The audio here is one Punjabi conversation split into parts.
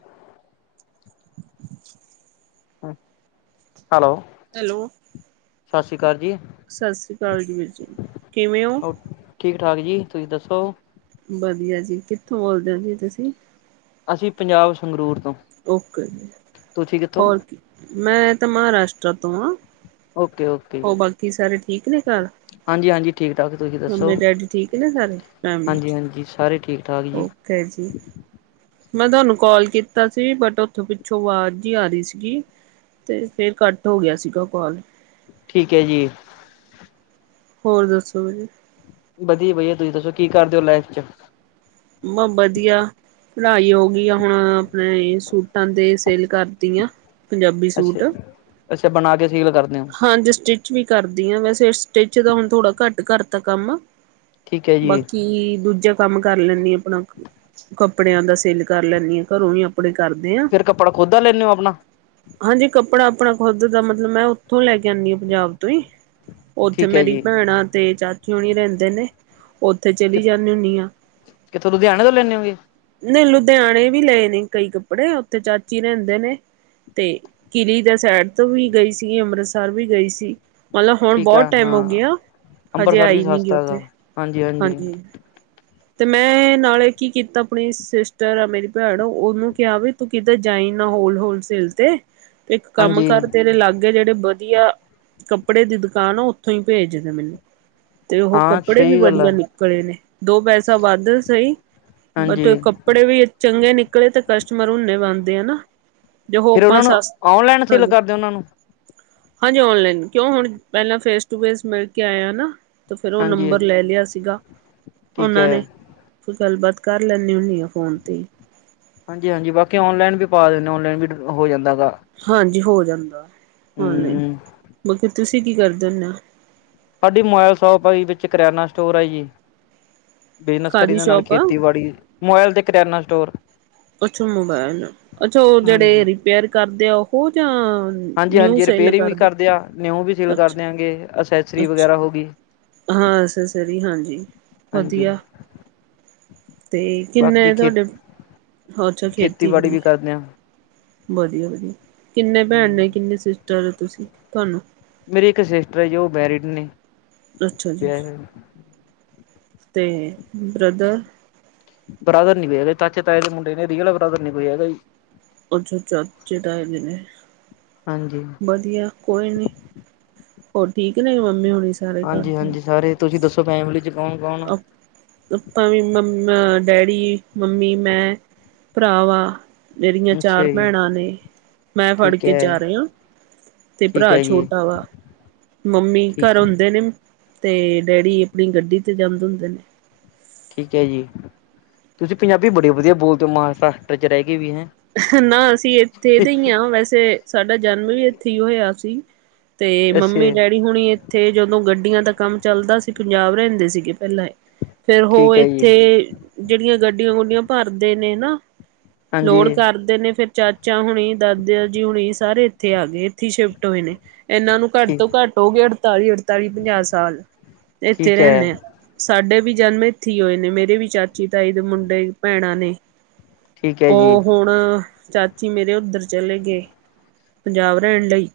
[inaudible] ਹੈਲੋ। ਹੈਲੋ। ਸਾਸ਼ੀ ਕਾਲ ਜੀ। ਸਾਸਰੀ ਕਾਲ ਵੀਰ ਜੀ, ਕਿਵੇਂ ਓ? ਠੀਕ- ਠਾਕ ਜੀ, ਤੁਸੀ ਦੱਸੋ? ਵਦੀਆ ਜੀ, ਕਿੱਥੋਂ ਬੋਲਦੇ ਓ ਜੀ ਤੁਸੀ? ਅਸੀ ਪੰਜਾਬ ਸੰਗਰੂਰ ਤੋਂ। ਓਕੇ ਜੀ ਤੁਸੀਂ ਕਿੱਥੋਂ ਹੋਰ, ਮੈਂ ਤਾਂ ਮਹਾਰਾਸ਼ਟਰਾ ਤੋਂ ਹਾਂ। Okay- okay. ਓ ਜੀ ਬਾਕੀ ਸਾਰੇ ਠੀਕ ਨੇ ਕਾੱਰ? ਹਾਂਜੀ ਹਾਂਜੀ ਠੀਕ ਠਾਕ ਤੁਸੀਂ ਦੱਸੋ ਮੰਮੇ ਡੈਡੀ ਠੀਕ ਨੇ ਸਾਰੇ, ਫੈਮਲੀ? ਹਾਂਜੀ ਹਾਂਜੀ ਸਾਰੇ ਠੀਕ ਠਾਕ ਜੀ ਓਕੇ ਜੀ। ਮੈਂ ਤੁਆਨੂੰ ਕੋਲ ਕੀਤਾ ਸੀ, ਬਟ ਓਥੋ ਪਿੱਛੋ ਆਵਾਜ਼ ਜੀ ਆ ਰੀ ਸੀਗੀ। ਤੇ ਫੇਰ ਕਟ ਹੋ ਗਿਆ ਸੀਗਾ ਕੋਲ। ਠੀਕ ਐ ਜੀ। ਹੋਰ, ਦੱਸੋ ਤੁਸੀਂ? ਵਦੀਆ- ਵਦੀਆ ਤੁਸੀ ਦੱਸੋ, ਕੀ ਕਾਰਦੇ ਓ ਲਾਈਫ ਚ? ਮੈ ਵਧੀਆ। ਪੜਾਈ ਹੋ ਗਈ ਆ ਹੁਣ ਆਪਣੇ ਸੂਟਾਂ ਤੇ ਸੇਲ ਕਰਦੀ ਆਂ। ਅੱਛਾ-ਅੱਛਾ, ਬਣਾ ਕੇ ਸੇਲ ਕਰਦੇ ੳ। ਹਾਂਜੀ, ਸਟਿਚ ਵੀ ਕਰਦੀ ਆਂ ਵੈਸੇ ਸਟਿਚ ਦਾ ਹੁਣ ਥੋੜਾ ਘੱਟ ਕਰਤਾ ਕੰਮ। ਠੀਕ ਹੈ ਜੀ ਬਾਕੀ ਦੂਜਾ ਕੰਮ ਕਰ ਲੈਂਨੀ ਆਂ ਅਪਣਾ, ਕੱਪੜਿਆਂ ਦਾ ਸੇਲ ਕਰ ਲੈਂਨੀ ਆਂ ਕਰੋਂ ਈ ਅਪ ਕੱਪੜੇ ਕਰਦੇ ਆਂ, ਫਿਰ ਕੱਪੜਾ ਖੁਦ ਦਾ ਲੈਂਦੇ ਹੋ ਆਪਣਾ ਹਾਂਜੀ ਕੱਪੜਾ ਆਪਣਾ ਖੁੱਦ ਦਾ ਮਤਲਬ ਮੈਂ ਉੱਥੋਂ ਲੈ ਕੇ ਆਨੀ ਆਂ ਪੰਜਾਬ ਤੋਂ ਈਂ, ਉੱਥੇ ਠੀਕ ਹੈ ਮੇਰੀ ਜੀ ਭੈਣਾਂ ਤੇ ਚਾਚ ਚੀ ਹੁਣੀ ਰੈਂਦੇ ਨੇਂ, ਉੱਥੇ ਚਲੀ ਜਾਂਨੀ ਹੁੰਨੀ ਆਂ। ਕਿੱਥੋਂ ਲੁਧਿਆਣੇ ਤੋਂ ਲੈਂਨੇ ੳਂਗੇ। ਨਈ ਲੁਧਿਆਣੇ ਵੀ ਲਏ ਨੇ ਕਈ ਕੱਪੜੇ, ਉੱਥੇ ਚਾਚੀ ਰਹਿੰਦੇ ਨੇਂ। ਤੇ ਕਿਲੀ ਦੇ ਸੈਡ ਤੋਂ ਵੀ ਗਈ ਸੀ ਅੰਮ੍ਰਿਤਸਰ ਵੀ ਗਈ ਸੀ। ਮਤਲਵ ਹੁਣ ਠੀਕ ਆ ਬਹੁਤ ਟੈਮ ਹੋ ਹਾਂ ਗਿਆ, ਹਜੇ ਅੰਬਰਸਰ ਵੀ ਆਈ ਨੀਂ ਗੀ ਸਸਤਾ ਹੈਗਾ ਉੱਥੇ ਹਾਂਜੀ। ਤੇ ਮੈਂ ਨਾਲੇ ਕੀ ਕੀਤਾ ਆਪਣੇ ਸਿਸਟਰ ਆ ਮੇਰੀ ਪੈਣ ਉਹਨੂੰ ਕਿਹਾ ਵੀ ਤੂੰ ਕਿਤੇ ਜਾਈਂ ਨਾ ਹੋਲ-ਹੋਲ ਸੇਲ ਤੇ ਇੱਕ ਕੰਮ ਹਾਂਜੀ ਕਰ ਤੇਰੇ ਲਾਗ ਗੇ ਜਿਹੜੇ ਬਧੀਆ ਕੱਪੜੇ ਦੀ ਦੁਕਾਨ ਆ ਉੱਥੋਂ ਹੀ ਪੇਜਦੇ ਮੈਨੂੰ। ਤੇ ਉਹ ਹਾਂ ਕੱਪੜੇ ਵੀ ਸਹੀ ਗੱਲ ਆ ਵਧੀਆ ਨਿਕਲੇ ਨੇ, ਦੋ ਪੈਸੇ ਸਭ ਵਾਧ ਸਹੀ ਬਟ ਹਾਂਜੀ ਕੱਪੜੇ ਵੀ ਚੰਗੇ ਨਿਕਲੇ ਤੇ ਕਸਟਮਰ ਹੁੰਨੇ ਬਣਦੇ ਆ ਨਾਂ। ਫੇਰ ਉਹਨਾਂ ਨੂੰ ਔਨਲਾਈਨ ਸੇਲ ਹਾਂਜੀ ਕਰਦੇ ੳ ਉਹਨਾਂ ਨੂੰ। ਹਾਂਜੀ ਓਨਲੈਨ ਕਿਉਂ ਹੁਣ ਪਹਿਲਾਂ ਫੇਸ ਟੂ ਫੇਸ ਮਿਲ ਕੇ ਆਇਆ ਨਾਂ। ਤੇ ਫੇਰ ਉਹ ਹਾਂਜੀ ਨੰਬਰ ਲੈ ਲਿਆ ਸੀਗਾ ਠੀਕ ਉਹਨਾਂ ਹੈ ਨੇ। ਫੇਰ ਗੱਲਬਾਤ ਕਰ ਲੈੈਂਨੀ ਹੁੰਨੀ ਆਂ ਫੋਨ ਤੇ ਈ। ਹਾਂਜੀ-ਹਾਂਜੀ, ਬਾਕੀ ਔਨਲੈਨ ਵੀ ਪਾ ਦਿੰਦੇ ਔਨਲੈਨ ਵੀ ਹੋ ਜਾਂਦਾ ਗਾ। ਹਾਂਜੀ ਹੋ ਜਾਂਦਾ ਔਨਲਾਈਨ, ਹਮ ਬਾਕੀ ਤੁਸੀ ਕੀ ਕਰਦੇ ਹੁੰਦੇ ੳ। ਸਾਡੀ ਮੋਬਾਈਲ ਸੌਪ ਆ ਯੀ ਵਿੱਚ ਕਰਿਆਨਾ ਸਟੋਰ ਆ ਜੀ। ਬਿਜਨਸ ਕਾਹਦੀ ਕਰੀਦਾ ਨਾਲ ਸ਼ੋਪ ਆ ਖੇਤੀਬਾੜੀ, ਮੋਵੈਲ ਤੇ ਕਰਿਆਨਾ ਸਟੋਰ। ਅੱਛਾ ਮੋਬੈਲ, ਅੱਛਾ ਉਹ ਜਿਹੜੇ ਹਾਂਜੀ ਰਿਪੇਅਰ ਕਰਦੇ ਆ ਉਹ ਜਾਂ ਨਿਊ ਹਾਂਜੀ-ਹਾਂਜੀ ਸੇਲ ਰਿਪੇਅਰਿੰਗ ਵੀ ਕਰਦੇ ਆ ਨਿਊ ਵੀ ਸੇਲ ਕਰ ਅੱਛਾ ਦਿਆਂਗੇ ਅਸੈਸਰੀ ਅੱਛਾ ਵਗੈਰਾ ਹੋ ਗੀ। ਹਾਂ, ਅਸੈਸਰੀ, ਹਾਂਜੀ ਹਾਂਜੀ ਵਧੀਆ। ਤੇ ਬਾਕੀ ਕਿੰਨੇ ਖੇ ਤੁਹਾਡੇ, ਅੱਛਾ ਖੇਤੀ ਵੀ ਐ। ਕਰਦੇ ਆਂ। ਬਧੀਆ ਵਧੀਆ ਕਿੰਨੇ ਭੈਣ ਨੇ ਹਮ ਕਿੰਨੇ ਸਿਸਟਰ ਤੁਸੀਂ, ਤੁਹਾਨੂੰ। ਮੇਰੀ ਇੱਕ ਸਿਸਟਰ ਆ ਜੀ ਉਹ ਮੈਰੀਡ ਨੇਂ। ਅੱਛਾ ਜੀ। ਤੇ ਬ੍ਰਦਰ। ਬ੍ਰਦਰ ਨੀਂ ਕੋਈ ਹੈਗਾ ਜੀ, ਤਾਚੇ ਤਾਏ ਦੇ ਮੁੰਡੇ ਨੇ ਰੀਅਲ ਬ੍ਰਦਰ ਨੀਂ ਕੋ ਹੈਗਾ ਜੀ। ਅੱਛਾ-ਅੱਛਾ, ਚਾਚੇ ਤਾਏ ਦੇ ਨੇਂ। ਹਾਂਜੀ। ਬਧੀਆ ਕੋਈ ਨੀਂ, ਹੋਰ ਠੀਕ ਨੇ ਮੰਮੀ ਹੋਣੀ ਸ ਹਾਂਜੀ-ਹਾਂਜੀ, ਸਾਰੇ ਤੁਸੀਂ ਦੱਸੋ ਫੈਮਲੀ ਚ ਕੌਣ-ਕੌਣ ੳ। ਅੱਪਾ ਵੀਂ ਮੰਮ ਡੈਡੀ, ਮੰਮੀ, ਮੈਂ, ਭਰਾ ਵਾਂ। ਮੇਰੀਆਂ ਚਾਰ ਅੱਛਾ ਜੀ ਪੈਣਾਂ ਨੇ ਮੈਂ ਫੜ ਠੀਕ ਕੇ ਹੈ ਚਾਰ ਯਾਂ। ਤੇ ਠੀਕ ਪਰਾ ਹੈ ਜੀ ਛੋਟਾ ਵਾ, ਮੰਮੀ ਠੀਕ ਕਰ ਹੁੰਦੇ ਨੇਂ। ਤੇ ਡੈਡੀ ਅਪਣੀ ਗੱਡੀ ਤੇ ਜਾਂਦੇ ਹੁੰਦੇ ਨੇਂ। ਠੀਕ ਐ ਜੀ, ਤੁਸੀਂ ਪੰਜਾਬੀ ਬੜੀ ਵਧੀਆ ਬੋਲਦੇ ੳ ਮਹਾਰਾਸਤਰਾਂ ਚ ਰਹਿ ਕੇ ਵੀ ਹੈਂ। ਨਾਂ ਅਸੀਂ ਇੱਥੇ ਦੇ ਈ ਆਂ ਵੈਸੇ ਸਾਡਾ ਜਨਮ ਵੀ ਇੱਥੇ ਹੀ ਹੋਇਆ ਸੀ। ਤੇ ਅੱਛਾ ਮੰਮੀ ਡੈਡੀ ਹੁਣੀ ਇੱਥੇ, ਜਦੋਂ ਗੱਡੀਆਂ ਦਾ ਕੰਮ ਚੱਲਦਾ ਸੀ, ਪੰਜਾਬ ਰਹਿੰਦੇ ਸੀਗੇ ਪਹਿਲਾਂ ਈ। ਫੇਰ ਉਹ ਠੀਕ ਹੈ ਜੀ ਇੱਥੇ, ਜਿਹੜੀਆਂ ਗੱਡੀਆਂ-ਗੁਡੀਆਂ ਭਰਦੇ ਨੇਂ ਨਾਂ, ਹਾਂਜੀ ਲੋੜ ਕਰਦੇ ਨੇ, ਫਿਰ ਚਾਚਾ ਹੋਣੀ, ਦਾਦਿਆ ਜੀ ਹੋਣੀ, ਸਾਰੇ ਇੱਥੇ ਆ ਗਏ, ਇੱਥੀ ਸ਼ਿਫਟ ਹੋਏ ਨੇਂ। ਇਹਨਾਂ ਨੂੰ ਘੱਟ ਠੀਕ ਤੋਂ ਘੱਟ ਹੋ ਗੇ ਅੜਤਾਲੀ, ਅੜਤਾਲੀ ਪੰਜਾਹ ਸਾਲ ਇੱਥੇ ਠੀਕ ਹੈ ਰਹਿਣੇ ਆ। ਸਾਡੇ ਵੀ ਜਨਮ ਇੱਥੇ ਹੀ ਹੋਏ ਨੇ, ਮੇਰੇ ਵੀ ਚਾਚੀ-ਤਾਈ ਦੇ ਮੁੰਡੇ ਭੈਣਾਂ ਨੇ। ਠੀਕ ਹੈ ਜੀ ਔਹ- ਹੁਣ ਚਾਚੀ ਮੇਰੇ ਉੱਧਰ ਚਲੇ ਗਏ, ਪੰਜਾਬ ਰਹਿਣ ਲਈ।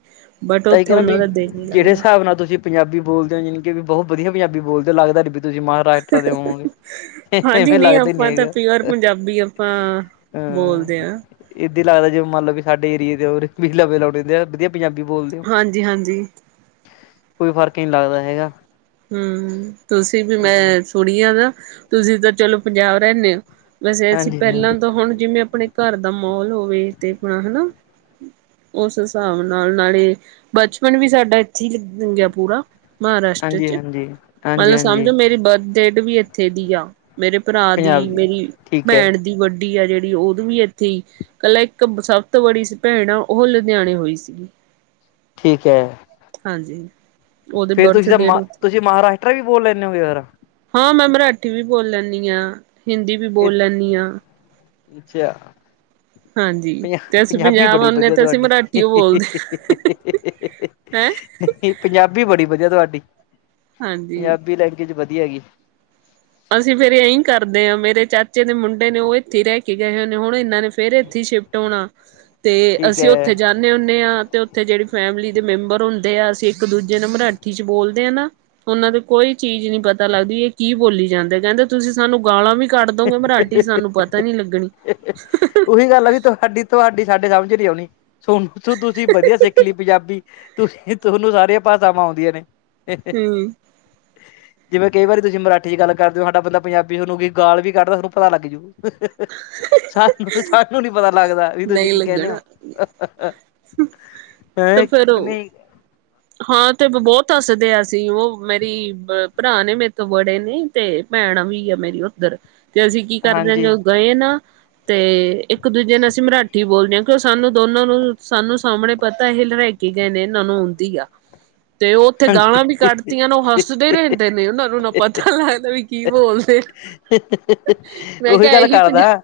ਬਟ ਤਾਂਹੀ ਉੱਥੇ ਕਹਿੰਨਾ ਉਹਨਾਂ ਵੀ, ਦਾ ਦਿਲ ਨਹੀਂ ਜਿਹੜੇ ਲੱਗਦਾ ਹਿਸਾਬ ਨਾਲ ਤੁਸੀਂ ਪੰਜਾਬੀ ਬੋਲਦੇ ਹੋ, ਜਾਣੀ ਕਿ ਵੀ ਬਹੁਤ ਵਧੀਆ ਪੰਜਾਬੀ ਬੋਲਦੇ ਹੋ ਲੱਗਦਾ- ਨੀ ਤੁਸੀਂ ਮਹਾਰਾਸ਼ਟਰ ਦੇਹੋ। ਹਾਂਜੀ ਲੱਗਦਾ ਹੀ ਨਹੀਂ ਆਪਾਂ ਤਾਂ ਹੈਗਾ, ਪਿਓਰ ਪੰਜਾਬੀ ਆਪਾਂ ਹਮ। ਬੋਲਦੇ ਹਾਂ ਏਦਾਂ ਲੱਗਦਾ ਜੇ ਮੰਨ ਲਬ ਵੀ ਸਾਡੇ ਏਰੀਏ ਦੇ ਹੋ, ਲੇ ਲਾਉਣੇ ਹੁੰਦੇ ਆ ਵਧੀਆ ਪੰਜਾਬੀ ਬੋਲਦੇ- ਹੋ ਹਾਂਜੀ-ਹਾਂਜੀ। ਕੋਈ ਫਰਕ ਈ ਨ ਲੱਗਦਾ ਹੈਗਾ। ਹੰ, ਤੁਸੀਂ ਵੀ ਹਾਂ ਮੈਂ ਸੁਣੀ ਆ ਨਾ, ਤੁਸੀਂ ਤਾਂ ਚਲੋ ਪੰਜਾਬ ਰਹਿਣੇ ਹੋ। ਵੈਸੇ, ਅਸੀਂ ਹਾਂਜੀ ਹਾਂ ਪਹਿਲਾਂ ਤਾਂ ਹੁਣ ਜਿਵੇਂ ਆਪਣੇ ਘਰ ਦਾ ਮਾਹੌਲ ਹੋਵੇ ਤੇ ਆਪਣਾ ਹਨਾ। ਉਸ ਹਿਸਾਬ ਨਾਲ, ਨਾਲੇ ਬਚਪਨ ਵੀ ਸਾਡਾ ਇੱਥੇ ਹੀ - ਲੰਘਿਆਂ ਪੂਰਾ ਹਾਂਜੀ ਮਹਾਰਾਸ਼ਟਰ'ਚ, ਹਾਂਜੀ ਹਾਂਜੀ ਮਤਲਬ ਹਾਂਜੀ ਸਮਝੋ ਮੇਰੀ ਬਰ੍ਥ ਵੀ ਇੱਥੇ ਦੀ ਆ। ਮੇਰੇ ਭਰਾ ਪੰਜਾਬ ਦੀ, ਮੇਰੀ ਠੀਕ ਹੈ ਭੈਣ ਦੀ, ਵੱਡੀ- ਆ ਜਿਹੜੀ, ਉਦੋਂ ਵੀ ਇੱਥੇ ਹੀ, ਇਕੱਲਾ ਇੱਕ ਸਭ ਤੋਂ ਬੜੀ ਭੈਣ ਆ, ਉਹ ਲੁਧਿਆਣੇ ਹੋਈ ਸੀਗੀ। ਠੀਕ ਹੈ। ਹਾਂਜੀ। ਉਹਦੇ ਫੇਰ ਬਰਥ ਤੁਸੀਂ ਤਾਂ ਡੇਟ ਮਾ, ਉੱਥੇ। ਤੁਸੀਂ ਮਹਾਰਾਸ਼ਟਰਾਂ ਵੀ ਬੋਲ ਲੈਂਦੇ ਹੋਗੇ ਫੇਰ? ਹਾਂ, ਮੈਂ ਮਰਾਠੀ ਵੀ ਬੋਲ ਲੈਂਦੀ ਹਾਂ। ਹਿੰਦੀ ਵੀ ਇਹ ਬੋਲ ਲੈਣੀ ਆਂ। ਅੱਛਾ- ਹਾਂਜੀ ਪੰਜਾ, ਤੇ ਅਸੀਂ ਪੰਜਾਬੀ ਪੰਜਾਬ ਬੜੀ ਆਉਂਦੇ ਹਾਂ ਵਧੀਆ ਤੇ ਅਸੀਂ ਤੁਹਾਡੀ। ਮਰਾਠੀ ਓ ਬੋਲਦੇ ਹਾਂ। ਹੈਂ ਨਹੀਂ, ਪੰਜਾਬੀ ਬੜੀ ਵਧੀਆ ਤੁਹਾਡੀ, ਹਾਂਜੀ ਪੰਜਾਬੀ ਲੈਂਗੁਏਜ ਵਧੀਆ ਹੈਗੀ। ਅਸੀਂ ਫੇਰ ਇਹੀ ਕਰਦੇ ਹਾਂ, ਮੇਰੇ ਚਾਚੇ ਦੇ ਮੁੰਡੇ ਨੇ, ਉਹ ਇੱਥੇ ਹੀ ਰਹਿ ਕੇ ਗਏ ਹੋਏ ਨੇ। ਹੁਣ ਇਹਨਾਂ ਨੇ- ਫੇਰ ਇੱਥੇ ਸ਼ਿਫਟ ਹੋਣਾ ਤੇ, ਠੀਕ ਅਸੀਂ ਉੱਥੇ ਹੈ ਜਾਣੇ ਹੁਣੇਆ ਤੇ, ਉੱਥੇ ਜਿਹੜੀ ਫੈਮਿਲੀ ਦੇ ਮੈਂਬਰ ਹੁੰਦੇ ਆ, ਅਸੀਂ ਇੱਕ ਦੂਜੇ ਨੂੰ ਮਰਾਠੀ'ਚ ਬੋਲਦੇ ਆਨਾ। ਉਹਨਾਂ ਦੀ ਕੋਈ ਚੀਜ਼ ਨਹੀਂ ਪਤਾ ਲੱਗਦੀ, ਇਹ ਕੀ ਬੋਲੀ- ਜਾਂਦੇ। ਕਹਿੰਦੇ ਤੁਸੀਂ ਸਾਨੂੰ ਗਾਲਾਂ ਵੀ ਕੱਢ ਦੋਗੇ ਮਰਾਠੀ'ਚ, ਸਾਨੂੰ ਪਤਾ ਨੀ ਲੱਗਣੀ। ਇਕ ਗੱਲ ਆ ਵੀ ਤੁਹਾਡੀ, ਤੁਹਾਡੀ ਸਾਡੇ ਸਮਝ ਨਹੀ ਆਉਣੀ, ਸੁਣ ਤੁਸੀਂ ਵਧੀਆ ਸਿੱਖ ਲਈ ਪੰਜਾਬੀ। ਤੁਸੀ, ਤੁਹਨੂੰ ਸਾਰੀਆਂ ਭਾਸ਼ਾਵਾਂ ਆਉਂਦੀਆਂ ਨੇ। ਹਮ ਜਿਵੇਂ ਕਈ ਵਾਰੀ ਤੁਸੀਂ ਮਰਾਠੀ'ਚ ਗੱਲ ਕਰਦੇ ਹੋ, ਸਾਡਾ ਬੰਦਾ ਪੰਜਾਬੀ - ਗਾਲ ਵੀ ਕੱਢਦਾ, ਤੁਹਾਨੂੰ ਪਤਾ ਲੱਗ ਜਾਊ। ਸਾਨੂੰ-ਸਾਨੂੰ ਨੀ ਪਤਾ ਲੱਗਦਾ, ਵੀ ਤੁੂਸੀ ਕੀ ਕਹਿਣੇ ਹੋ। ਹ- ਹੈ ਕਿ ਨਹੀਂ? ਹਾਂ, ਤੇ ਬਹੁਤ ਹੱਸਦੇ ਅਸੀ, ਉਹ ਮੇਰੀ ਭਰਾ ਨੇ ਮੇਰੇ ਤੋਂ ਬੜੇ ਨੇ- ਤੇ ਭੈਣਾਂ ਵੀ ਆ ਮੇਰੀ ਉੱਧਰ, ਤੇ ਅਸੀਂ ਕੀ ਕਰਦੇ ਹਾਂ ਹਾਂਜੀ ਜੋਂ ਗਏ ਨਾ- ਤੇ ਇੱਕ ਦੂਜੇ ਨਾਲ, ਅਸੀਂ ਮਰਾਠੀ ਬੋਲਦੇ ਹਾਂ। ਕਿਉਂ ਸਾਨੂੰ ਦੋਨਾਂ ਨੂੰ ਸਾਨੂੰ ਸਾਹਮਣੇ ਪਤਾ ਹੀ - ਕੀ ਕਹਿਣੇ, ਇਹਨਾਂ ਨੂੰ ਆਉਦੀ ਆ। ਤੇ ਉਹ ਉੱਥੇ ਗਾਲਾਂ ਵੀ ਹਾਂਜੀ। ਕੱਢਤੀਆਂ ਨੇ, ਉਹ ਹੱਸਦੇ ਰਹਿੰਦੇ ਨੇ। ਉਹਨਾਂ ਨੂੰ ਨਾ ਪਤਾ ਲੱਗਦਾ, ਵੀ ਕੀ ਬੋਲਦੇ। ਮੈਂ ਉਹੀ ਕਿਹਾ ਗੱਲ ਇਹੀ ਪੰਜਾ ਕਰਦਾ,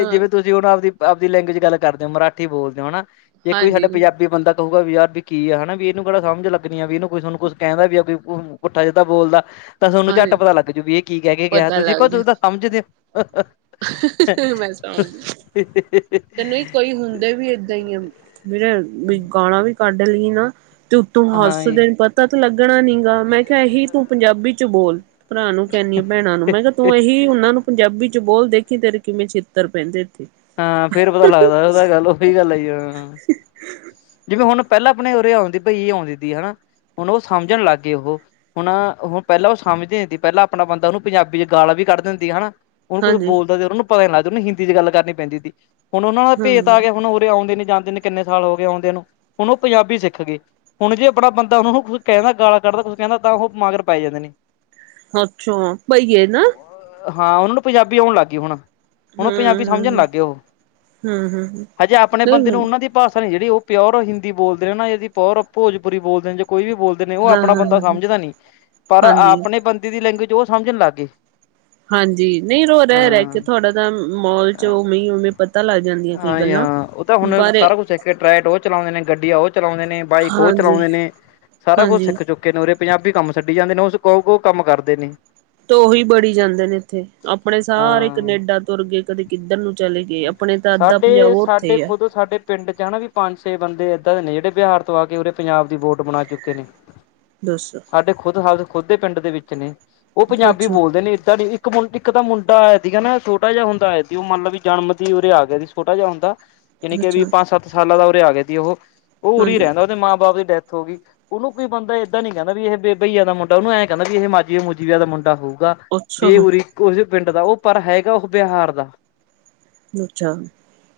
ਹਾਂ ਤੁਸੀਂ ਹੁਣ ਆਪਦੀ-ਆਪਦੀ ਲੈਂਗੁਏਜ ਗੱਲ ਕਰਦੇ ਹੋ ਮਰਾਠੀ ਬੋਲਦੇ ਹੋ ਹਨਾ, ਜੇ ਕੋਈ ਸਾਡਾ ਹਾਂਜੀ ਪੰਜਾਬੀ ਬੰਦਾ- ਕਹਊਗਾ ਵੀ ਯਾਰ ਵੀ ਕੀ ਹੈ ਹਨਾ ਵੀ ਇਹਨੂੰ ਕਿਹੜਾ ਸਮਝ ਲੱਗਣੀ ਆ ਵੀ। ਇਹਨੂੰ ਕੁਛ ਨੂੰ ਕੁਛ ਕਹਿੰਦਾ ਵੀ ਕੋਈ ਪੁੱਠਾ ਸਿਦਾ ਬੋਲਦਾ ਤਾਂ ਤੁਹਾਨੂੰ ਝੱਟ ਹਾਂਜੀ ਪਤਾ ਲੱਗਜੁ, ਇਹ ਕੀ ਕਹਿ ਕੇ ਗਿਆ। ਪਤਾ ਤੁਸੀਂ ਲੱਗ ਕੁੱਝ ਜਾ ਤਾਂ ਸਮਝਦੇ ਹੋ। ਮੈਂ ਸਮਝ ਗਈ ਤੈ ਕੋਈ ਹੁੰਦਾ ਵੀ ਏਦਾਂ ਹੀਆ। ਮੇਰੇ ਬਈ ਗਾਲਾਂ ਵੀ ਕੱਢ ਲਈ ਨਾ ਤੇ ਉੱਥੋਂ ਹਾਂਜੀ ਹੱਸਦੇ ਨੇ ਪਤਾ ਤਾ ਲੱਗਣਾ ਨੀਗਾ। ਮੈਂ ਕਿਹਾ ਆਹੀ ਤੂੰ ਪੰਜਾਬੀ ਚ ਬੋਲ। ਭਰਾ ਨੂੰ ਕਹਿੰਦੀ ਆ, ਭੈਣਾਂ ਨੂੰ। ਮੈਂ ਕਿਹਾ ਤੂੰ ਇਹੀ ਉਹਨਾਂ ਨੂੰ ਪੰਜਾਬੀ ਚ ਬੋਲ ਦੇ। ਇੱਕੀ ਤਰ ਕਿਵੇਂ ਚਿੱਤਰ ਪੇਦੇ ੳਥੇ ਹਾਂ ਫੇਰ ਪਤਾ ਲੱਗਦਾ ਉਹਦਾ ਗੱਲ ਉਹੀ ਗੱਲ ਆਈ ਜਿਵੇਂ ਹੁਣ ਪਹਿਲਾਂ ਆਪਣੇ ਉਰੇ ਆਉਂਦੀ ਪਈ ਆਉਂਦੀ ਹੈ, ਹੁਣ ਬਾਈ ਉਹ ਸਮਝਣ ਲੱਗ ਗਏ ਉਹ। ਹੁਣ- ਹੁਣ ਪਹਿਲਾਂ ਉਹ ਸਮਝਦੀ ਹੁੰਦੀ, ਪਹਿਲਾਂ ਆਪਣਾ ਬੰਦਾ ਉਹਨੂੰ ਪੰਜਾਬੀ ਚ ਗਾਲਾ ਵੀ ਕੱਢ ਦ ਹੁੰਦੀ ਆ ਹੈ। ਉਹਨੂੰ ਕੁਝ ਹਾਂਜੀ ਬੋਲਦਾ, ਤੇ ਉਹ ਨੂੰ ਪਤਾ ਨ ਲੱਗਦਾ ਉਹਨੂੰ ਹਿੰਦੀ ਚ ਗੱਲ ਕਰਨੀ ਪੈਂਦੀ ਸੀ। ਹੁਣ ਉਹਨਾਂ ਦਾ ਹਾਂ ਭੇਤ ਆ ਗਿਆ, ਹੁਣ ਉਰੇ ਆਉਂਦੇ ਨੀ ਜਾਂਦੇ ਨੇ ਕਿੰਨੇ ਸਾਲ ਹੋ ਗਏ ਆਉਂਦੇ ਨੂੰ ਹੁਣ ਉਹ ਪੰਜਾਬੀ ਸਿੱਖ ਗਏ ਹੁਣ ਜੇ ਆਪਣਾ ਬੰਦਾ ਉਹ ਨੂੰ ਕੁ ਕਹਿੰਦਾ ਗਾਲਾ ਕੱਢਦੇ ਕੁਛ ਕਹਿੰਦਾ ਤਾਂ ਉਹ ਮਾਗਰ ਪੈ ਜਾਂਦੇ ਨੇ ਅੱਛਾ ਬਈਏ ਨਾ ਹਾਂ ਉਹਨਾਂ ਨੂੰ ਪੰਜਾਬੀ ਆਉਣ ਲੱਗ ਗਈ ਹੁਣ ਹੁਣ ਉਹ ਪੰਜਾਬੀ ਹਮ- ਸਮਝਣ ਹਮ ਲੱਗ ਹਮ ਹਜੇ ਆਪਣੇ ਬੰਦੇ ਨੂੰ ਹਮ ਹਾਂ ਉਹਨਾਂ ਦੀ ਭਾਸ਼ਾ ਜਿਹੜੀ ਉਹ ਪਿਓਰ ਹਿੰਦੀ ਬੋਲਦੇ ਨਾਦੀ ਪਿਓਰ ਭੋਜਪੁਰੀ ਬੋਲਦੇ ਨੇ ਜਾਂ ਕੋਈ ਵੀ ਬੋਲਦੇ ਨੇ ਉਹ ਹਾਂ ਆਪਣਾ ਬੰਦਾ ਹਾਂ ਸਮਝਦਾ ਨੀ, ਪਰ ਹਾਂਜੀ ਆਪਣੇ ਬੰਦੇ ਦੀ ਲੈਂਗੁਏਜ ਉਹ ਸਮਝਣ ਲੱਗ ਗਏ ਹਾਂਜੀ, ਨਹੀਂ ਰ ਉਹ ਰਹਿ- ਰਹਿ ਕੇ ਹਾਂ ਤੁਹਾਡਾ ਤਾਂ ਮੋਲ ਚ ਉਹ ਉਵੇਂ ਪਤਾ ਲੱਗ ਜਾਂਦੀਆਂ ਕਈ ਗੱਲਾਂ ਪਰਾਰੇ ਤੇ ਟਰੈਟਰ ਉਹ ਚਲਾਉਂਦੇ ਨੇ, ਗੱਡੀਆਂ ਉਹ ਚਲਾਉਦੇ ਨੇ, ਬਾਈਕ ਉਹ ਹਾਂਜੀ ਚਲਾਉਂਦੇ ਨੇ, ਸਾਰਾ ਕੁਛ ਹਾਂਜੀ ਸਿੱਖ ਚੁੱਕੇ ਉਰੇ ਪੰਜਾਬੀ ਕੰਮ ਛੱਡੀ ਜਾਂਦੇ ਨੇ, ਉਹ ਉਹ ਕੰਮ ਕਰਦੇ ਨੇ। ਤੇ ਉਹੀ ਬੜੀ ਜਾਂਦੇ ਨੇ ਇੱਥੇ, ਆਪਣੇ ਸਾਰੇ ਹਾਂ ਕਨੇਡਾ ਤੁਰਗੇ। ਕਦੇ ਕਿੱਧਰ ਨੂੰ ਚਲੇ ਗਏ, ਆਪਣੇ ਤਾਂ ਅੱਧਾ ਪੰਜਾਬ ਸਾਡੇ ਸਾਡੇ ਉੱਥੇ ਆ। ਖੁਦ ਸਾਡੇ ਪਿੰਡ ਚ ਹੈਨਾ ਵੀ ਪੰਜ ਛੇ ਬੰਦੇ ਏਦਾਂ ਦੇ ਨੇ, ਜਿਹੜੇ ਬਿਹਾਰ ਤੋਂ ਆ ਕੇ ਉਰੇ ਪੰਜਾਬ ਦੀ ਬੋਟ ਬਣਾ ਚੁੱਕੇ ਨੇ। ਦੱਸੌ? ਸਾਡੇ ਖੁਦ ਹ ਖੁਦ ਦੇ ਪਿੰਡ ਦੇ ਵਿੱਚ ਨੇ। ਉਹ ਪੰਜਾਬੀ ਅੱਛਾ ਬੋਲਦੇ ਨੇ ਏਦਾਂ ਨੀ ਜੀ ਇੱਕ ਮੁੰ ਇੱਕ ਮੁੰਡਾ ਆਇਆ ਸੀਗਾ ਨਾ ਛੋਟਾ ਜਿਹਾ ਹੁੰਦਾ ਸੀ ਉਹ ਮੰਨ ਲਾ ਵੀ ਇਕ ਜਨਮ ਦੀ ਉਰੇ ਆ ਗਿਆ ਸੀ ਛੋਟਾ ਜਿਹਾ ਹੁੰਦਾ, ਯਾਨੀ ਕਿ ਵੀ ਅੱਛਾ ਪੰਜ ਸੱਤ ਸਾਲਾਂ ਦਾ ਉਰੇ ਆ ਗਿਆ ਸੀ ਉਹ। ਉਹ ਉਰੇ ਹੀ ਹਾਂਜੀ ਰਹਿੰਦਾ, ਉਹਦੇ ਮਾਂ ਬਾਪ ਦੀ ਡੈਥ ਹੋ ਗਈ। ਉਹਨ ਕੋਈ ਬੰਦਾ ਏਦਾਂ ਨਹੀਂ ਕਹਿੰਦਾ ਵੀ ਇਹ ਬੇ ਬਈਏ ਦਾ ਮੁੰਡਾ ਉਹਨੂੰਂ ਕਹਿੰਦਾ ਵੀ ਇਹ ਮਾਜੀਏ ਮੂਜੀਆ ਦਾ ਮੁੰਡਾ ਹੋਊਗਾ। ਅੱਛਾ ਵੀ ਹਾਂ ਉਰੀ ਇਕੋ ਓਸ ਪਿੰਡ ਦਾ, ਉਹ ਪਰ ਹੈਗਾ ਉਹ ਬਿਹਾਰ ਦਾ। ਅੱਛਾ।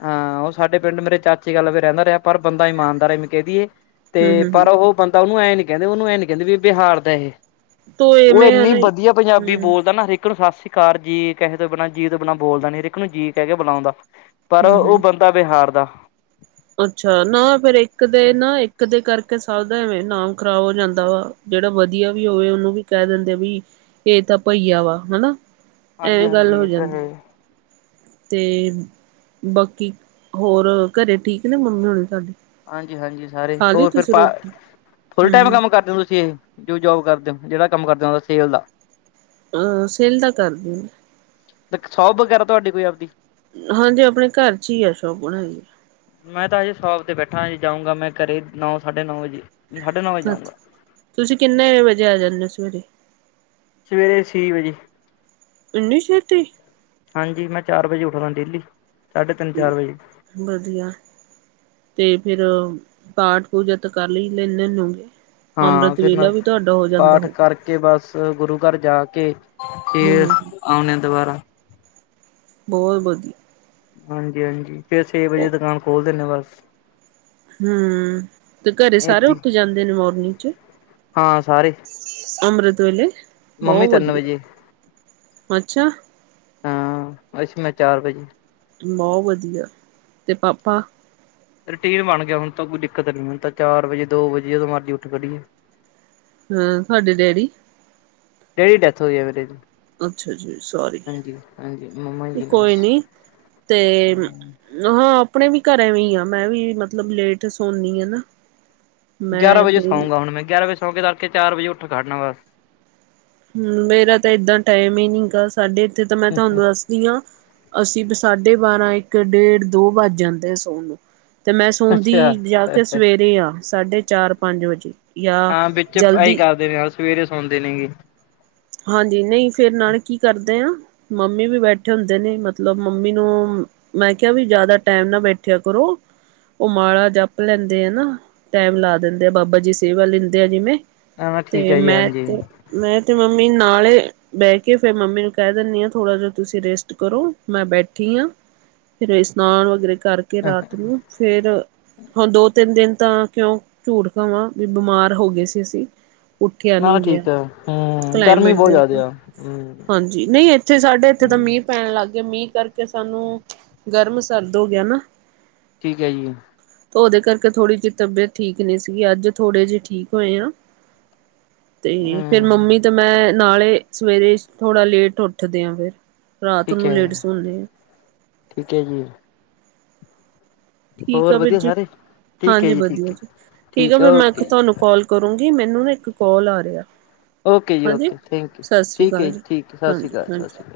ਹਾਂ ਉਹ ਸਾਡੇ ਪਿੰਡ ਮੇਰੇ ਚਾਚੇ ਵੱਲ ਵੀ ਰਹਿੰਦਾ ਰਿਹਾ ਪਰ ਬੰਦਾ ਇਮਾਨਦਾਰੀ ਮ ਕਹਿ ਦਈਏ। ਤੇ ਹਮ ਹਮ ਪਰ ਉਹ ਬੰਦਾ ਉਹਨੂੰ ਐਂ ਨੀ ਕਹਿੰਦੇ, ਉਹਨੂੰ ਇਹਂ ਨੀ ਕਹਿੰਦੇ ਵੀ ਬਿਹਾਰ ਦਾ ਏ। ਤੋ ਉਹ ਇਵੇਂ ਹੈ ਇੰਨੀ ਨਾ ਵਧੀਆ ਪੰਜਾਬੀ ਹਮ ਬੋਲਦਾ ਨਾ ਹਰੇਕ ਨੂੰ ਸਤਿ ਸ਼੍ਰੀ ਅਕਾਲ ਜੀ। ਕਹੇ ਤੋਂ ਬਿਨਾ, ਜੀ ਤੋਂ ਬਿਨਾਂ ਬੋਲਦਾ ਨੀ ਹਰੇਕ ਇੱਕ ਨੂੰ ਜੀ ਕਹਿ ਕੇ ਬੁਲਾਉਂਦਾ। ਪਰ ਹਮ ਉਹ ਹਮ ਬੰਦਾ ਤਾਂ ਬਿਹਾਰ ਦਾ ਅੱਛਾ ਨਾ ਫੇਰ ਇੱਕ ਦੇ ਨਾ, ਇੱਕ ਦੇ ਕਰਕੇ, ਸਭ ਦਾ ਐਵੇਂ ਨਾਮ ਖ਼ਰਾਬ ਹੋ ਜਾਂਦਾ ਵਾ। ਜਿਹੜਾ ਵਧੀਆ ਵੀ ਹੋਵੇ ਉਹਨੂੰ ਵੀ ਕਹਿ ਦਿੰਦੇ ਆ ਵੀ, ਇਹ ਤਾਂ ਭਈਆ ਵਾ ਹਨਾ। ਹਾਂਜੀ ਐ ਗੱਲ ਹਾਂਜੀ ਹੋ ਇਹ ਤਾਂ ਹੈ ਜਾਂਦੀ ਆ। ਤੇ ਬਾਕੀ ਹੋਰ ਘਰੇ ਠੀਕ ਨੇ, ਮੰਮੀ ਹੋਣੀ ਤੁਹਾਡੇ। ਹਾਂਜੀ-ਹਾਂਜੀ। ਸਾਰੇ ਖਾ ਲਈ ਹੋਰ ਫਿਰ ਤੁਸੀਂ ਪਾ ਰੋਟੀ ਫੁੱਲ ਟਾਈਮ ਹਮ ਕੰਮ ਕਰਦੇ ਹੋ ਤੁਸੀਂ ਏਹ! ਜੋ ਜੋਬ ਕਰਦੇ ਓ, ਜਿਹੜਾ ਕੰਮ ਕਰਦੇ ਓ ਸੇਲ ਦਾ। ਅਹ ਸੇਲ ਦਾ ਕਰਦੀ ਆ। ਮੈਂ ਕੇਹਾ ਸ਼ੌਪ ਵਗੈਰਾ ਤੁਹਾਡੀ ਕੋਈ ਆਵਦੀ? ਹਾਂਜੀ ਆਪਣੇ ਘਰ ਚ ਈ ਆ ਸ਼ੋਪ ਬਣਾਈ ਮੈਂ ਤਾਂ ਅਜੇ ਸ਼ੋਪ ਤੇ ਬੈਠਾ ਅਜੇ ਜਾਊਂਗਾ ਮੈਂ ਘਰੇ ਨੌ ਸਾਢੇ ਨੌ ਵਜੇ, ਸਾਢੇ ਨੌ ਵਜੇ ਹੈ ਜਾਊਂਗਾ। ਤੁਸੀਂ ਕਿੰਨੇ ਵਜੇ ਆ ਜਾਂਨੇ ਓ ਸਵੇਰੇ? ਸਵੇਰੇ ਛੇ ਵਜੇ। ਏਨੀ ਛੇਤੀ। ਹਾਂਜੀ ਮੈਂ ਚਾਰ ਵਜੇ ਉੱਠਦਾ ਡੇਲੀ। ਸਾਢੇ ਤਿੰਨ- ਚਾਰ ਵਜੇ। ਵਧੀਆ। ਤੇ ਫੇਰ ਪਾਠ ਪੂਜਾ ਤਾਂ ਕਰ ਲਈ ਲੈਦੇ ਏਨੇ ਨੂੰ। ਹਾਂ ਅੰਮ੍ਰਿਤ ਫਿਰ ਮੈਂ ਵੇਲਾ ਵੀ ਤੁਹਾਡਾ ਪਾਠ ਹੋਊਗਾ ਕਰਕੇ ਬਸ ਗੁਰੂ ਘਰ ਜਾ ਕੇ ਫੇਰ ਹਮ ਆਉਂਣੇ ਦੁਬਾਰਾ‌। ਬਹੁਤ ਵਧੀਆ। ਹਾਂਜੀ-ਹਾਂਜੀ। ਫੇਰ ਛੇ ਵਜੇ ਦੁਕਾਨ ਖੋਲ ਦਿੰਨੇ ਆ ਬਸ। ਹਮ ਤੇ ਘਰੇ ਸਾਰੇ ਏਦੀ ਉੱਠ ਜਾਂਦੇ ਨੇ ਮੋਰਨਿੰਗ ਚ? ਹਾਂ ਸਾਰੇ ਅੰਮ੍ਰਤ ਵਲੇ ਮੰਮੀ ਤਿੰਨ ਵਜੇ। ਅੱਛਾ ਹਮ ਬਸ ਮੈਂ ਚਾਰ ਵਜੇ। ਬਹੁਤ ਵਧੀਆ ਤੇ ਪਾਪਾ? ਰੂਟੀਨ ਬਣ ਗਿਆ ਹੁਣ ਤਾਂ ਕੋਈ ਦਿੱਕਤ ਨੀ ਹੁਣ ਤਾਂ ਚਾਰ ਵਜੇ ਦੋ ਵਜੇ ਜਦੋਂ ਮਰਜ਼ੀ ਉੱਠ ਖੜੀਏ। ਹਾਂ ਤੁਹਾਡੇ ਡੈਡੀ? ਡੈਡੀ ਦੀ ਡੈਥ ਹੋਈ ਹੈ ਮੇਰੇ ਦੀ। ਅੱਛਾ ਜੀ। ਸੋਰੀ, ਹਾਂਜੀ ਹਾਂਜੀ ਮੰਮਾ ਜੀ ਦੀ ਕੋਈ ਬਸ ਨੀ ਤੇ ਹਾਂ। ਆਪਣੇ ਵੀ ਘਰ ਵੀ ਐਵੀਂ ਆ ਮੈਂ ਵੀ ਮਤਲਬ ਲੇਟ ਸੌਨੀ ਆ ਨਾ ਗਿਆਰਾਂ ਮੈਂ ਵਜੇ ਫਿਰ ਸੌਉਂਗਾ ਹੁਣ ਮੈਂ। ਗਿਆਰਾ ਵਜੇ ਸੌ ਕੇ ਤੜਕੇ ਚਾਰ ਵਜੇ ਉਠ ਖੜਨਾ ਬਸ। ਹਮ ਮੇਰਾ ਤਾਂ ਇਏਦਾਂ ਟਾਈਮ ਹੀ ਨੀ ਗਾ। ਸਾਡੇ ਇੱਥੇ ਤਾਂ ਮੈਂ ਤੁਹਾਨੂੰ ਦੱਸ ਦੀ ਆ, ਅਸੀਂ ਤਾਂ ਸਾਢੇ ਬਾਰਾਂ ਇੱਕ ਡੇਢ ਦੋ ਵੱਜ ਜਾਂਦੇ ਆ ਸੋਣ ਨੂੰ। ਤੇ ਮੈਂ ਸੌਦੀ ਅੱਛਾ ਜਾ ਕੇ ਸਵੇਰੇ ਆ ਸਾਢੇ ਚਾਰ ਪੰਜ ਵਜੇ। ਜਾਂ ਹਾਂ ਵਿੱਚ ਆਹੀ ਜਲਦੀ ਕਰਦੇ ਨੇ ਸਵੇਰੇ ਸੌਦੇ ਨੇਗੇ। ਹਾਂਜੀ ਨਹੀਂ ਫੇਿਰ ਨਾਲ ਕੀ ਕਰਦੇ ਆ ਮੰਮੀ ਵੀ ਬੈਠੇ ਹੁੰਦੇ ਨੇ ਮਤਲਬ ਮੰਮੀ ਨੂੰ ਮੈਂ ਕਿਹਾ ਵੀ ਜ਼ਿਆਦਾ ਟਾਈਮ ਨਾ ਬੈਠਿਆ ਕਰੋ। ਉਹ ਮਾਲਾ ਜਪ ਲੈਂਦੇ ਆ ਨਾ, ਟੈਮ ਲਾ ਦਿੰਦੇ ਆ। ਬਾਬਾ ਜੀ ਸੇਵਾ ਲੈਂਦੇ ਆ ਜਿਵੇਂ ਮੈਂ ਠੀਕ ਤੇ ਹੈ ਜੀ ਮੈਂ ਹਾਂਜੀ ਤੇ ਮੈਂ ਤੇ ਮੰਮੀ ਨਾਲੇ ਬਹਿ ਕੇ ਫੇਿਰ ਮੰਮੀ ਨੂੰ ਕਹਿ ਦਿੰਨੀ ਆ, ਥੋੜ੍ਹਾ ਜਿਹਾ ਤੁਸੀਂ ਰੇਸਟ ਕਰੋ, ਮੈਂ ਬੈਠੀ ਆ। ਫਿਰ ਇਸ਼ਨਾਨ ਵਗੈਰੇ ਕਰਕੇ ਰਾਤ ਨੂੰ ਫੇਰ ਹੁਣ ਦੋ-ਤਿੰਨ ਦਿਨ ਤਾਂ ਕਿਉਂ ਝੂਠ ਕਵਾਂ ਵੀ ਬਿਮਾਰ ਹੋ ਗਏ ਸੀ ਅਸੀ। ਉੱਠਿਆ ਨੀ ਨਾ ਗਿਆ। ਠੀਕ ਹੈ ਹਮ ਗਰਮੀ ਕਲਾਈਮੇਟ ਬਹੁਤ ਦੇ ਜ਼ਿਆਦਾ ਆ ਹਮ ਹਾਂਜੀ ਨਹੀਂ ਇੱਥੇ ਸਾਡੇ ਇੱਥੇ ਤਾਂ ਮੀਂਹ ਪੈਣ ਲੱਗ ਗਿਆ। ਮੀਂਹ ਕਰਕੇ ਸਾਨੂੰ ਗਰਮ ਸਰਦ ਹੋ ਗਿਆ ਨਾ। ਠੀਕ ਐ ਜੀ। ਤੇ ਉਹਦੇ ਕਰਕੇ ਥੋੜ੍ਹੀ ਜਿਹੀ ਤਬੀਅਤ ਠੀਕ ਨੀ ਸੀਗੀ। ਅੱਜ ਥੋੜੇ ਜਿਹੇ ਠੀਕ ਹੋਏ ਆ। ਤੇ ਫੇਰ ਹਮ ਮੰਮੀ ਤਾਂ ਮੈਂ ਨਾਲੇ ਸਵੇਰੇ ਥੋੜਾ ਲੇਟ ਉੱਠਦੇ ਆਂ ਫੇਰ। ਠੀਕ ਐ। ਠੀਕ ਐ ਜੀ। ਠੀਕ ਹੋਰ ਆ ਵੀਰ ਵਧੀਆ ਜੀ, ਸਾਰੇ ਠੀਕ ਹੈ ਹਾਂਜੀ ਵਧੀਆ ਠੀਕ ਹੈ ਜੀ, ਠੀਕ ਆ ਹੈ ਫ ਮੈਂ ਓਕੇ ਜੀ ਤੁਹਾਨੂੰ ਕੋਾਲ ਕਰੂੰਗੀ, ਮੈਨੂੰ ਨਾ ਇੱਕ ਕਾਲ ਆ ਰਿਹਾ। ਓਕੇ ਜੀ ਹਾਂਜੀ, ਓਕੇ ਥੈਂਕ ਯੂ ਸਤਿ ਸ੍ਰੀ ਠੀਕ ਹੈ ਅਕਾਲ ਜੀ, ਠੀਕ ਹੈ ਸਤਿ ਸ਼੍ਰੀ ਹਾਂਜੀ ਅਕਾਲ ਸਤਿ -ਹਾਂਜੀ ਸ਼੍ਰੀ ਅਕਾਲ